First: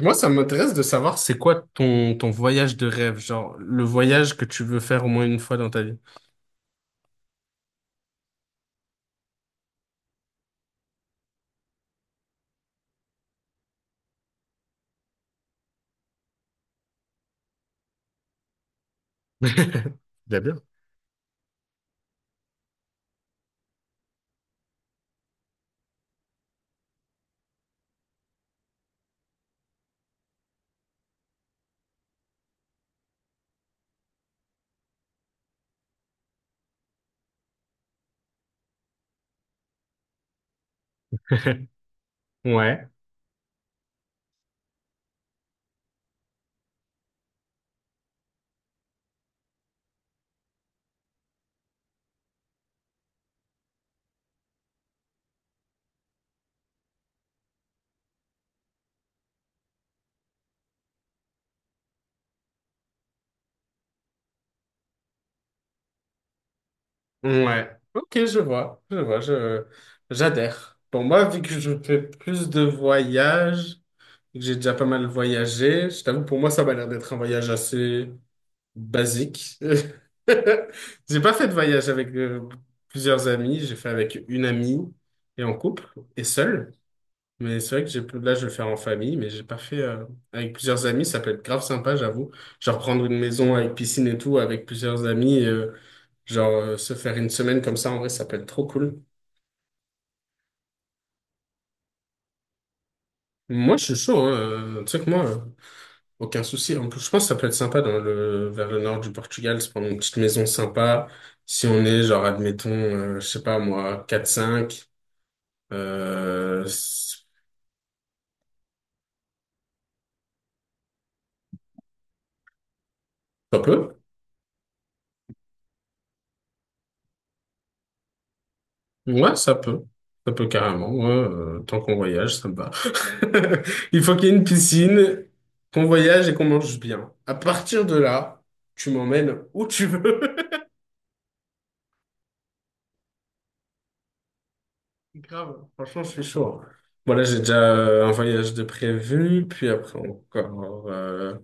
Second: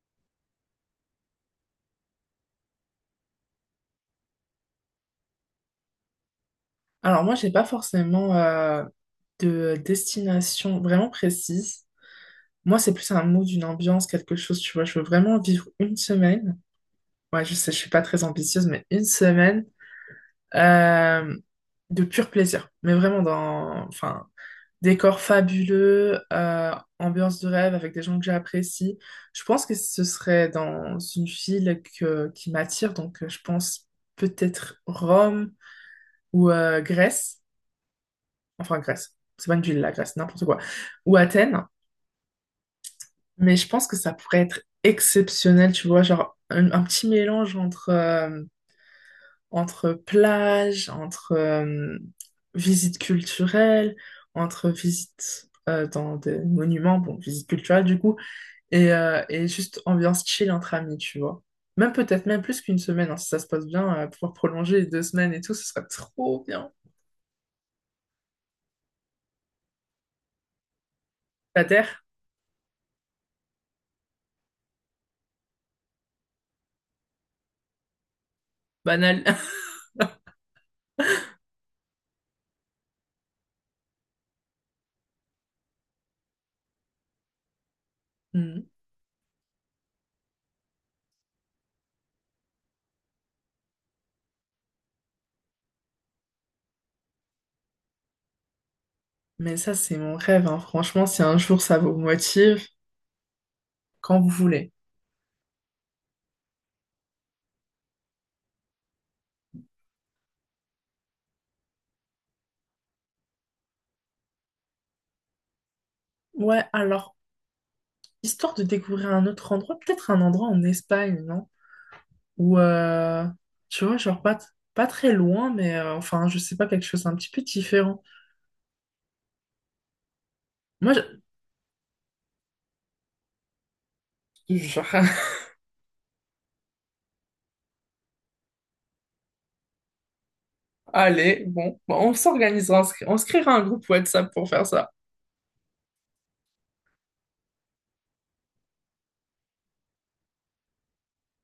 Moi, ça m'intéresse de savoir c'est quoi ton voyage de rêve, genre le voyage que tu veux faire au moins une fois dans ta vie. Alors moi, j'ai pas forcément de destination vraiment précise. Moi, c'est plus un mot d'une ambiance, quelque chose, tu vois. Je veux vraiment vivre une semaine. Ouais, je sais, je suis pas très ambitieuse, mais une semaine euh, de pur plaisir. Mais vraiment dans, enfin, décor fabuleux, ambiance de rêve avec des gens que j'apprécie. Je pense que ce serait dans une ville que, qui m'attire, donc je pense peut-être Rome ou Grèce. Enfin Grèce, c'est pas une ville la Grèce, n'importe quoi, ou Athènes, Ouais. mais je pense que ça pourrait être exceptionnel, tu vois, genre un petit mélange entre, entre plage, entre visite culturelle, entre visite dans des monuments, bon, visite culturelle du coup, et juste ambiance chill entre amis, tu vois. Même peut-être même plus qu'une semaine, hein, si ça se passe bien, pouvoir prolonger les deux semaines et tout, ce serait trop bien. Ouais. Ok, je vois, j'adhère. Bon, moi, vu que La je fais terre, plus de voyages, et que j'ai déjà pas mal voyagé, je t'avoue, pour moi, ça m'a l'air d'être un voyage assez banal. basique. J'ai pas fait de voyage avec plusieurs amis, j'ai fait avec une amie et en couple et seul. Mais c'est vrai que j'ai, là, je vais le faire en famille, mais j'ai pas fait avec plusieurs amis. Ça peut être grave sympa, j'avoue. Genre prendre une maison avec piscine et tout, avec plusieurs amis, et, genre se faire une semaine comme ça, en vrai, ça peut être trop cool. Mais ça, c'est mon rêve, hein. Franchement, si un jour ça vous motive, Moi, je suis chaud, quand vous hein. voulez. Tu sais que moi, aucun souci. En plus, je pense que ça peut être sympa dans le, vers le nord du Portugal, se prendre une petite maison sympa. Si on est, genre, admettons, je sais pas moi, quatre cinq Ouais, alors, c'est histoire de découvrir un autre endroit, peut-être un endroit en Espagne, non? Ou, pas tu peu. vois, genre pas, pas très loin, mais enfin, je sais pas, quelque chose un petit peu différent. Ouais, ça peut. Ça peut carrément. Moi, Ouais, tant qu'on voyage, ça me va. Il faut qu'il y ait une je... genre, piscine, qu'on voyage et qu'on mange bien. À partir de là, tu m'emmènes où tu veux. allez, bon, bon, on s'organisera, on se créera un groupe WhatsApp pour faire ça. Grave, franchement, je suis chaud. Hein. Voilà, j'ai déjà un voyage de prévu, puis après encore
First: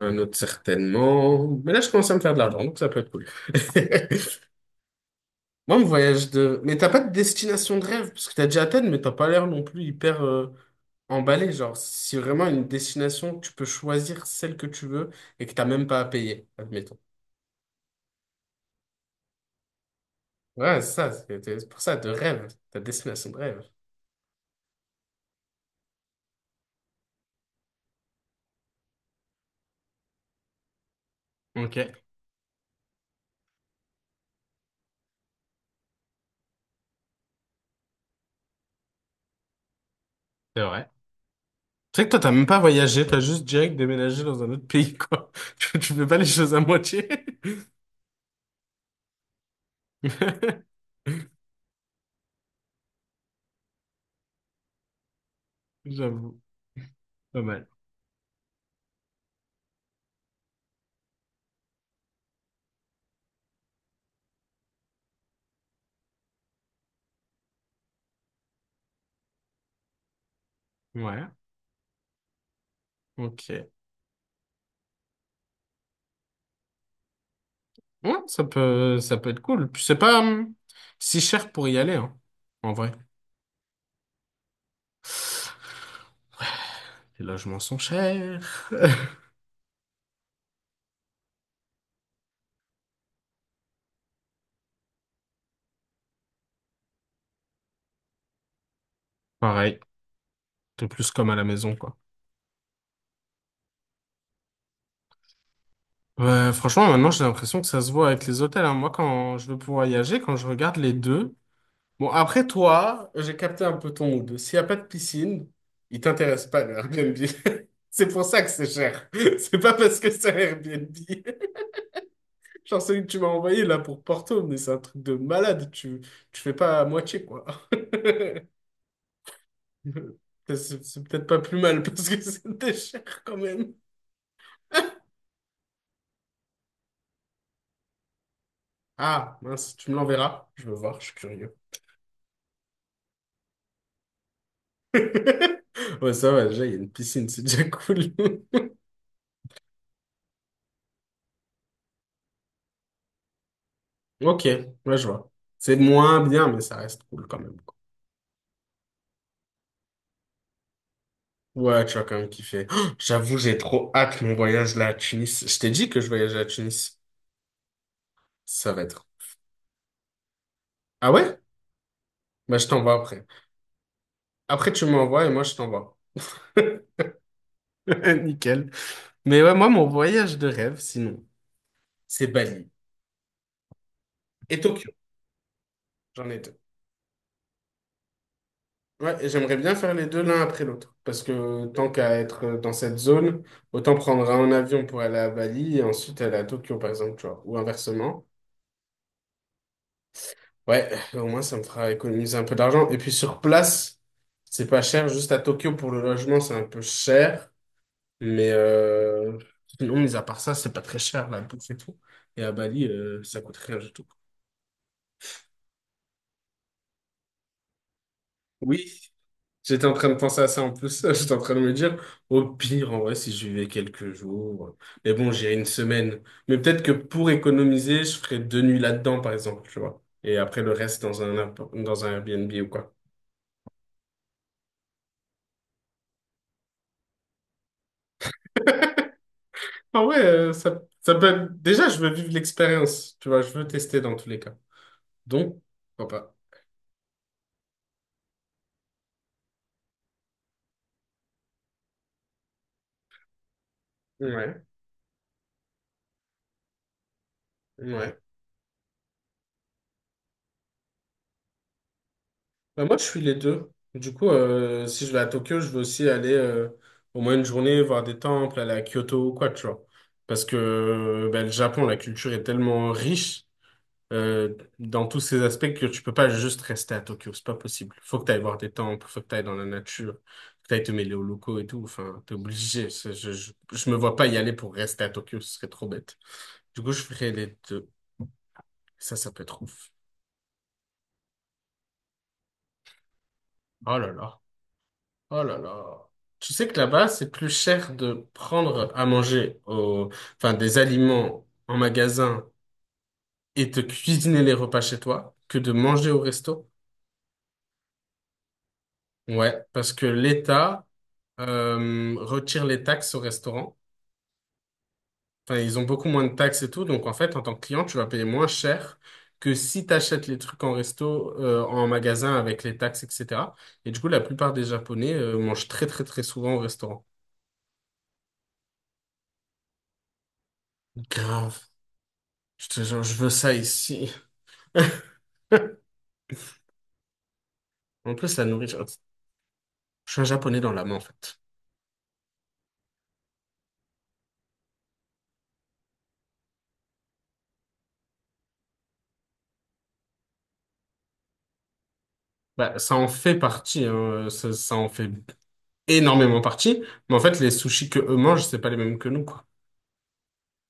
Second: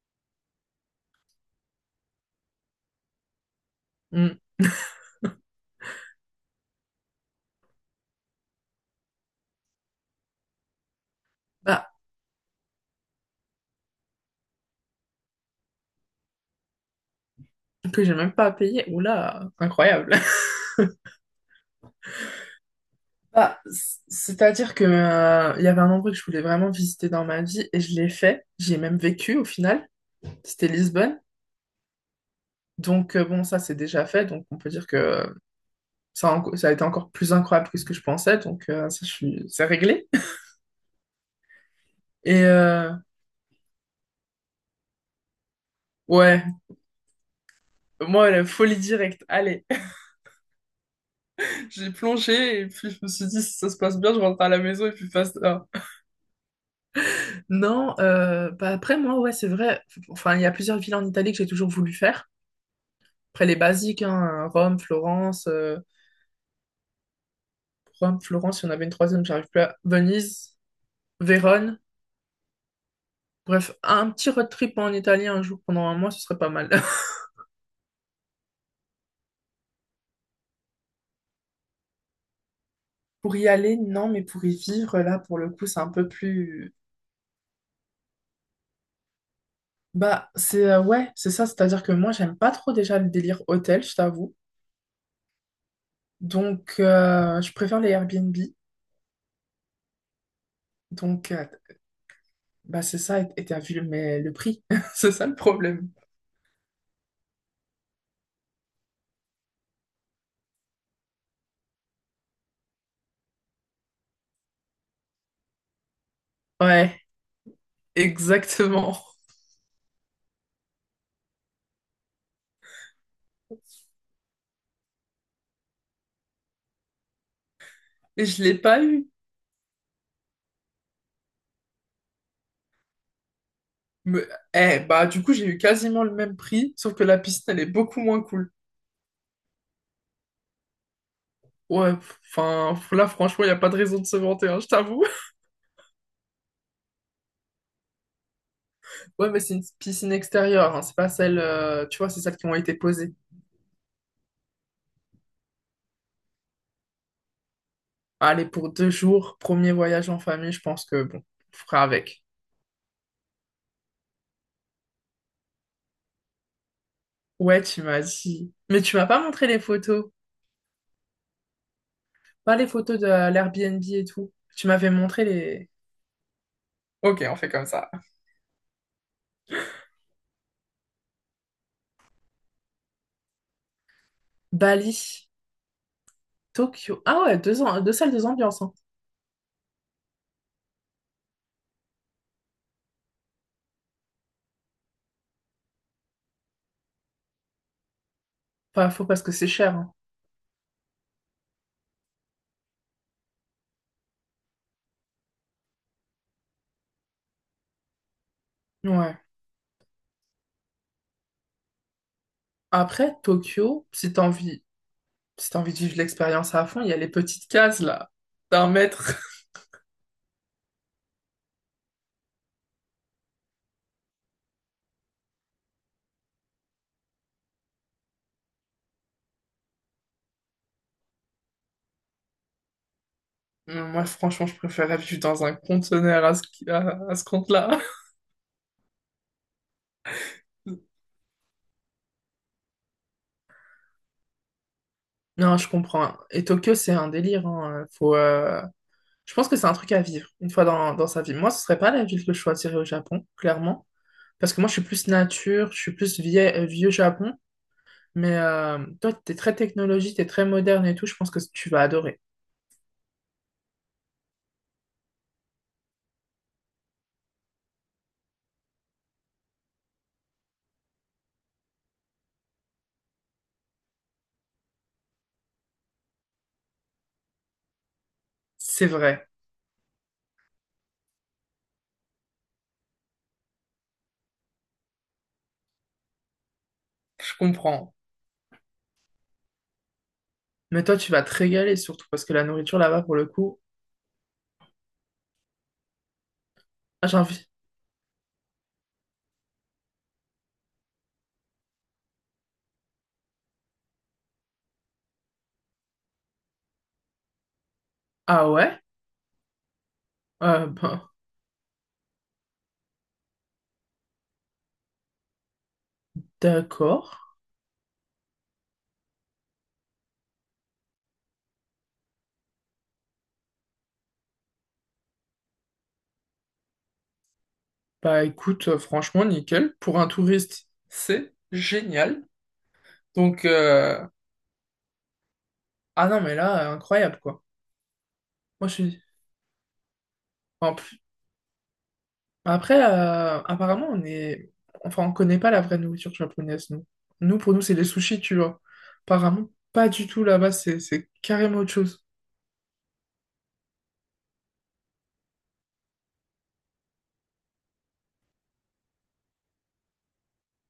un autre certainement. Mais là, je commence à me faire de l'argent, donc ça peut être cool. Hmm. Moi, mon voyage de... Mais t'as pas de destination de rêve, parce que t'as déjà Athènes, mais t'as pas l'air non plus hyper... emballé, genre, Bah, si vraiment une destination, tu peux choisir celle que tu veux et que t'as même pas à payer, admettons. que j'ai même pas à payer. Oula, incroyable. Ouais, c'est ça, c'est pour ça, de rêve, ta destination de Bah, rêve. C'est-à-dire que il y avait un endroit que je voulais vraiment visiter dans ma vie et je l'ai fait. J'y ai même vécu au final. C'était Lisbonne. Ok, Donc bon, ça c'est déjà fait. Donc on peut dire que ça a été encore plus incroyable que ce que je pensais. Donc ça, je suis, c'est réglé. c'est vrai. Tu sais que toi, t'as Et même pas voyagé, t'as juste direct déménagé dans un autre pays, quoi. Tu fais pas les ouais, choses à moitié. moi la folie directe. Allez, j'ai plongé et puis je me suis dit si ça se passe bien, je rentre à la maison et puis passe. J'avoue, pas mal. Non, bah après moi ouais c'est vrai. Enfin il y a plusieurs villes en Italie que j'ai toujours voulu faire. Après, les basiques, hein, Rome, Florence, il y en avait une troisième, j'arrive plus à... Venise, Ouais, Vérone. ok. Bref, un petit road trip en Italie un jour pendant un mois, ce serait pas mal. Ouais, ça peut être cool. Puis c'est pas si cher pour y aller, hein, en vrai. Pour y aller, non, mais pour y vivre, là, pour le coup, c'est un peu plus... Les logements sont chers. Bah, c'est... ouais, c'est ça, c'est-à-dire que moi, j'aime pas trop déjà le délire hôtel, je t'avoue. Donc, je préfère les Airbnb. Pareil, t'es plus comme Donc, à la maison, quoi. bah, c'est ça, et t'as vu le, mais le prix. C'est ça le problème. Ouais, franchement, maintenant, j'ai l'impression que ça se voit avec les hôtels. Hein. Moi, quand je veux voyager, quand je regarde les deux, bon, après toi, j'ai capté un peu ton mood. S'il n'y a pas de piscine, il t'intéresse pas, le Ouais, Airbnb. C'est pour ça que c'est exactement. cher. C'est pas parce que c'est un Airbnb. Genre celui que tu m'as envoyé là pour Porto, mais c'est un truc de malade. Tu fais pas à moitié, quoi. Et je l'ai pas eu. C'est peut-être pas plus mal parce que c'était cher quand même. Me- Eh, bah, du coup, j'ai eu quasiment le même prix, sauf que la piscine, elle est beaucoup moins cool. Ah, mince, tu me l'enverras. Je veux voir, je suis curieux. Ouais, enfin, là, franchement, il n'y a pas de raison de se vanter, hein, je t'avoue. Ouais, ça va, déjà, il y a une piscine, c'est déjà cool. Ouais, mais c'est une piscine extérieure, hein, c'est pas celle, tu vois, c'est celles qui ont été posées. Ok, ouais, je vois. C'est moins bien, mais ça reste cool quand même, quoi. Allez, pour deux jours, premier voyage en famille, je pense que, bon, on fera Ouais, tu vas quand avec. même kiffer. Oh, j'avoue, j'ai trop hâte mon voyage là à Tunis. Je t'ai dit que je voyage à Tunis. Ouais, tu m'as dit. Ça va Mais tu être. m'as pas montré les photos. Ah ouais? Pas Bah, les je t'envoie photos de après. l'Airbnb et tout. Tu Après, tu m'avais montré m'envoies et moi, je les... t'envoie. Ok, on fait comme ça. Nickel. Mais ouais, moi, mon voyage de rêve, sinon, c'est Bali et Tokyo. Bali, J'en ai deux. Tokyo. Ah ouais, deux, ans, deux salles, deux ambiances, hein. Ouais, et j'aimerais bien faire les deux l'un après l'autre. Parce que tant qu'à être dans cette zone, autant prendre un avion pour aller à Bali et ensuite aller à Tokyo, par exemple, tu vois. Ou inversement. Pas faux parce que c'est cher, hein. Ouais, au moins ça me fera économiser un peu d'argent. Et puis sur place, c'est pas cher. Juste à Tokyo pour le logement, c'est un peu cher. Mais Ouais. Sinon, mis à part ça, c'est pas très cher la bouffe et tout. Et à Bali, Après, ça coûte rien Tokyo, du tout. si t'as envie, si t'as envie de vivre l'expérience à fond, il y a les petites cases là, d'un Oui, mètre. j'étais en train de penser à ça en plus. J'étais en train de me dire, au pire, en vrai, si je vivais quelques jours. Mais bon, j'irai une semaine. Mais peut-être que pour économiser, je ferais deux nuits là-dedans, par exemple, tu vois. Et après, le reste dans un, dans un Airbnb ou quoi. Moi, franchement, je préférais vivre dans un conteneur à à ce compte-là. Ah ouais, ça, ça peut être... Déjà, je veux vivre l'expérience, tu vois. Je veux tester dans tous les cas. Non, Donc, je pourquoi comprends. pas. Et Tokyo, c'est un délire. Hein. Faut, je pense que c'est un truc à vivre une fois dans, dans sa vie. Moi, ce serait pas la ville que je choisirais au Japon, clairement. Parce que Ouais, moi, je suis plus nature, je suis plus vieux Japon. ouais. Mais toi, t'es très technologie, t'es très moderne et tout. Je pense que tu vas adorer. Bah, moi, je suis les deux. Du coup, si je vais à Tokyo, je vais aussi aller au moins une journée voir des temples, aller à Kyoto ou quoi, tu vois. Parce que bah, le Japon, la culture est tellement riche dans tous ces aspects que tu peux pas juste rester à Tokyo. C'est pas possible. Faut que tu ailles voir des C'est temples, faut que vrai. tu ailles dans la nature, faut que tu ailles te mêler aux locaux et tout. Enfin, t'es obligé. Je me vois pas y aller pour rester à Tokyo, ce serait trop bête. Du coup, je ferai Je les deux. comprends. Ça peut être ouf. Mais toi, tu vas te régaler surtout parce que la nourriture là-bas, pour le coup, Oh là là. Oh là là. Tu sais que ah, là-bas, j'ai c'est envie. plus cher de prendre à manger au... enfin, des aliments en magasin et de cuisiner les repas chez toi que de manger au resto. Ah ouais? Ouais, parce que l'État Bah, retire les taxes au restaurant. Enfin, ils ont beaucoup moins de taxes et tout. Donc, d'accord. en fait, en tant que client, tu vas payer moins cher que si tu achètes les trucs en resto, en magasin avec les taxes, etc. Et du coup, la plupart des Japonais mangent très, très, très souvent au restaurant. Bah écoute, franchement, nickel. Pour un touriste, c'est Grave. génial. Je te jure, je veux Donc, ça ici. ah non, mais là, incroyable quoi. En plus, la Moi, je nourriture, suis. je suis un japonais dans En l'âme, en plus... fait. Après, apparemment, on est. Enfin, on connaît pas la vraie nourriture japonaise, nous. Nous, pour nous, c'est les sushis, tu vois. Apparemment, pas du tout là-bas, c'est carrément autre chose. Bah, ça en fait partie, hein. Ça en fait énormément partie. Mais en fait, les sushis que eux mangent, c'est pas les mêmes que nous, quoi.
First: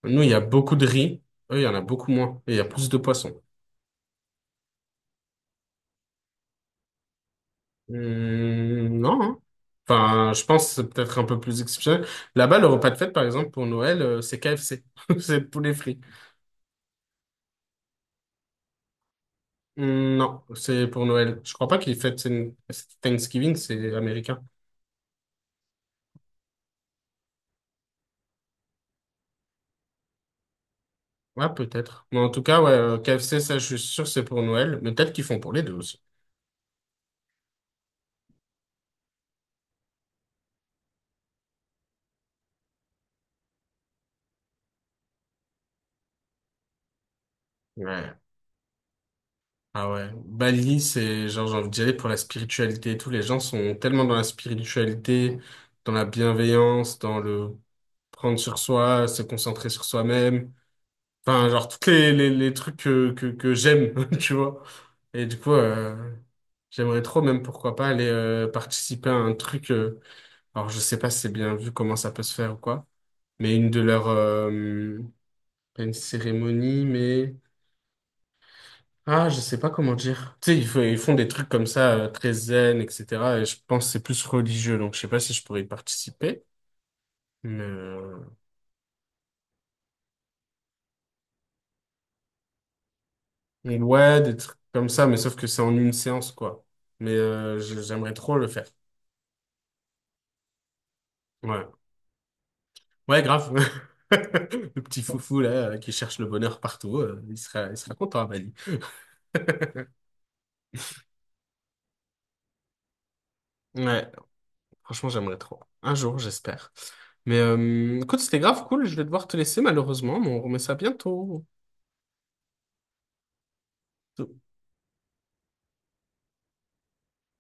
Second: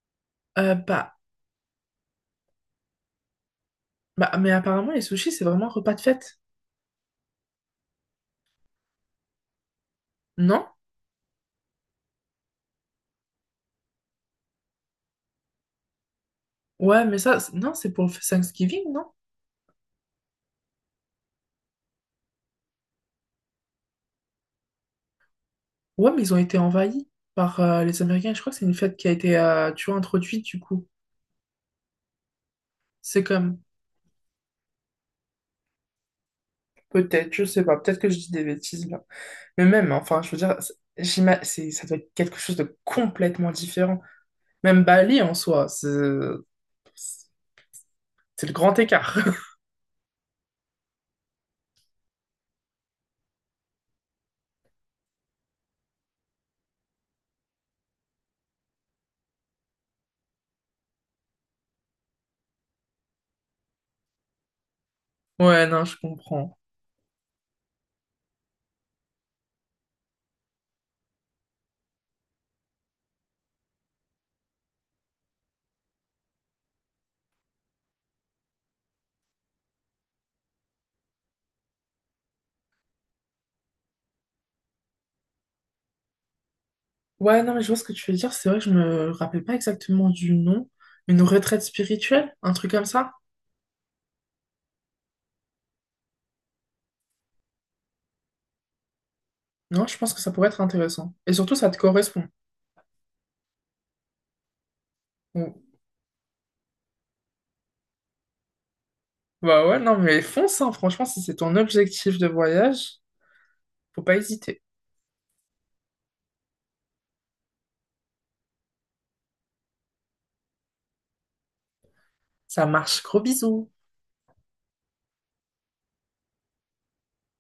Nous, il y a beaucoup Euh, de bah, riz. Eux, il y en a beaucoup moins. Et il y a plus de poissons. bah, mais apparemment, les sushis, c'est vraiment repas de fête. Non, hein. Enfin, je pense Non? que c'est peut-être un peu plus exceptionnel. Là-bas, le repas de fête, par exemple, pour Noël, c'est KFC. C'est poulet frit. Ouais, mais ça, non, c'est pour Thanksgiving, non? Non, c'est pour Noël. Je crois pas qu'ils fêtent Thanksgiving, c'est américain. Ouais, mais ils ont été envahis par les Américains. Je crois que c'est une fête qui a été, tu vois, introduite, du coup. Ouais, peut-être. Mais en tout cas, ouais, C'est KFC, comme... ça, je suis sûr, c'est pour Noël. Mais peut-être qu'ils font pour les deux aussi. Peut-être, je sais pas, peut-être que je dis des bêtises là. Mais même, hein, enfin, je veux dire, c'est, ça doit être quelque chose de complètement différent. Même Bali en soi, Ouais. c'est le grand écart. Ah ouais. Bali, c'est genre, j'ai envie d'y aller pour la spiritualité et tout. Les gens sont tellement dans la spiritualité, dans la bienveillance, dans le prendre sur soi, se concentrer sur soi-même. Enfin, genre, tous les trucs que j'aime, tu vois. Et du coup, Ouais, non, je comprends. j'aimerais trop, même pourquoi pas, aller participer à un truc. Alors, je sais pas si c'est bien vu comment ça peut se faire ou quoi, mais une de leurs pas une cérémonie, mais... Ah, je sais pas comment dire. Tu sais, ils font des trucs comme ça, très zen, etc. Et je pense que c'est plus religieux, donc je sais pas si je pourrais y participer. Ouais, non, mais Mais je vois ce que tu veux euh, dire. C'est vrai que je me rappelle pas exactement du nom. Une retraite spirituelle, un truc comme ça. mais ouais, des trucs comme ça, mais sauf que c'est en une séance, quoi. Mais j'aimerais trop le faire. Non, je pense que ça pourrait être intéressant. Et surtout, Ouais. ça te correspond. Ouais, grave. Le petit foufou, là, Ou- qui cherche le bonheur partout, il sera content à Bali. Bah ouais, non, mais fonce, hein, franchement, si c'est ton objectif de voyage, faut Ouais, pas hésiter. franchement, j'aimerais trop. Un jour, j'espère. Mais écoute, c'était grave cool. Je vais devoir te laisser, malheureusement, mais on remet ça bientôt. Ça marche, gros bisous. So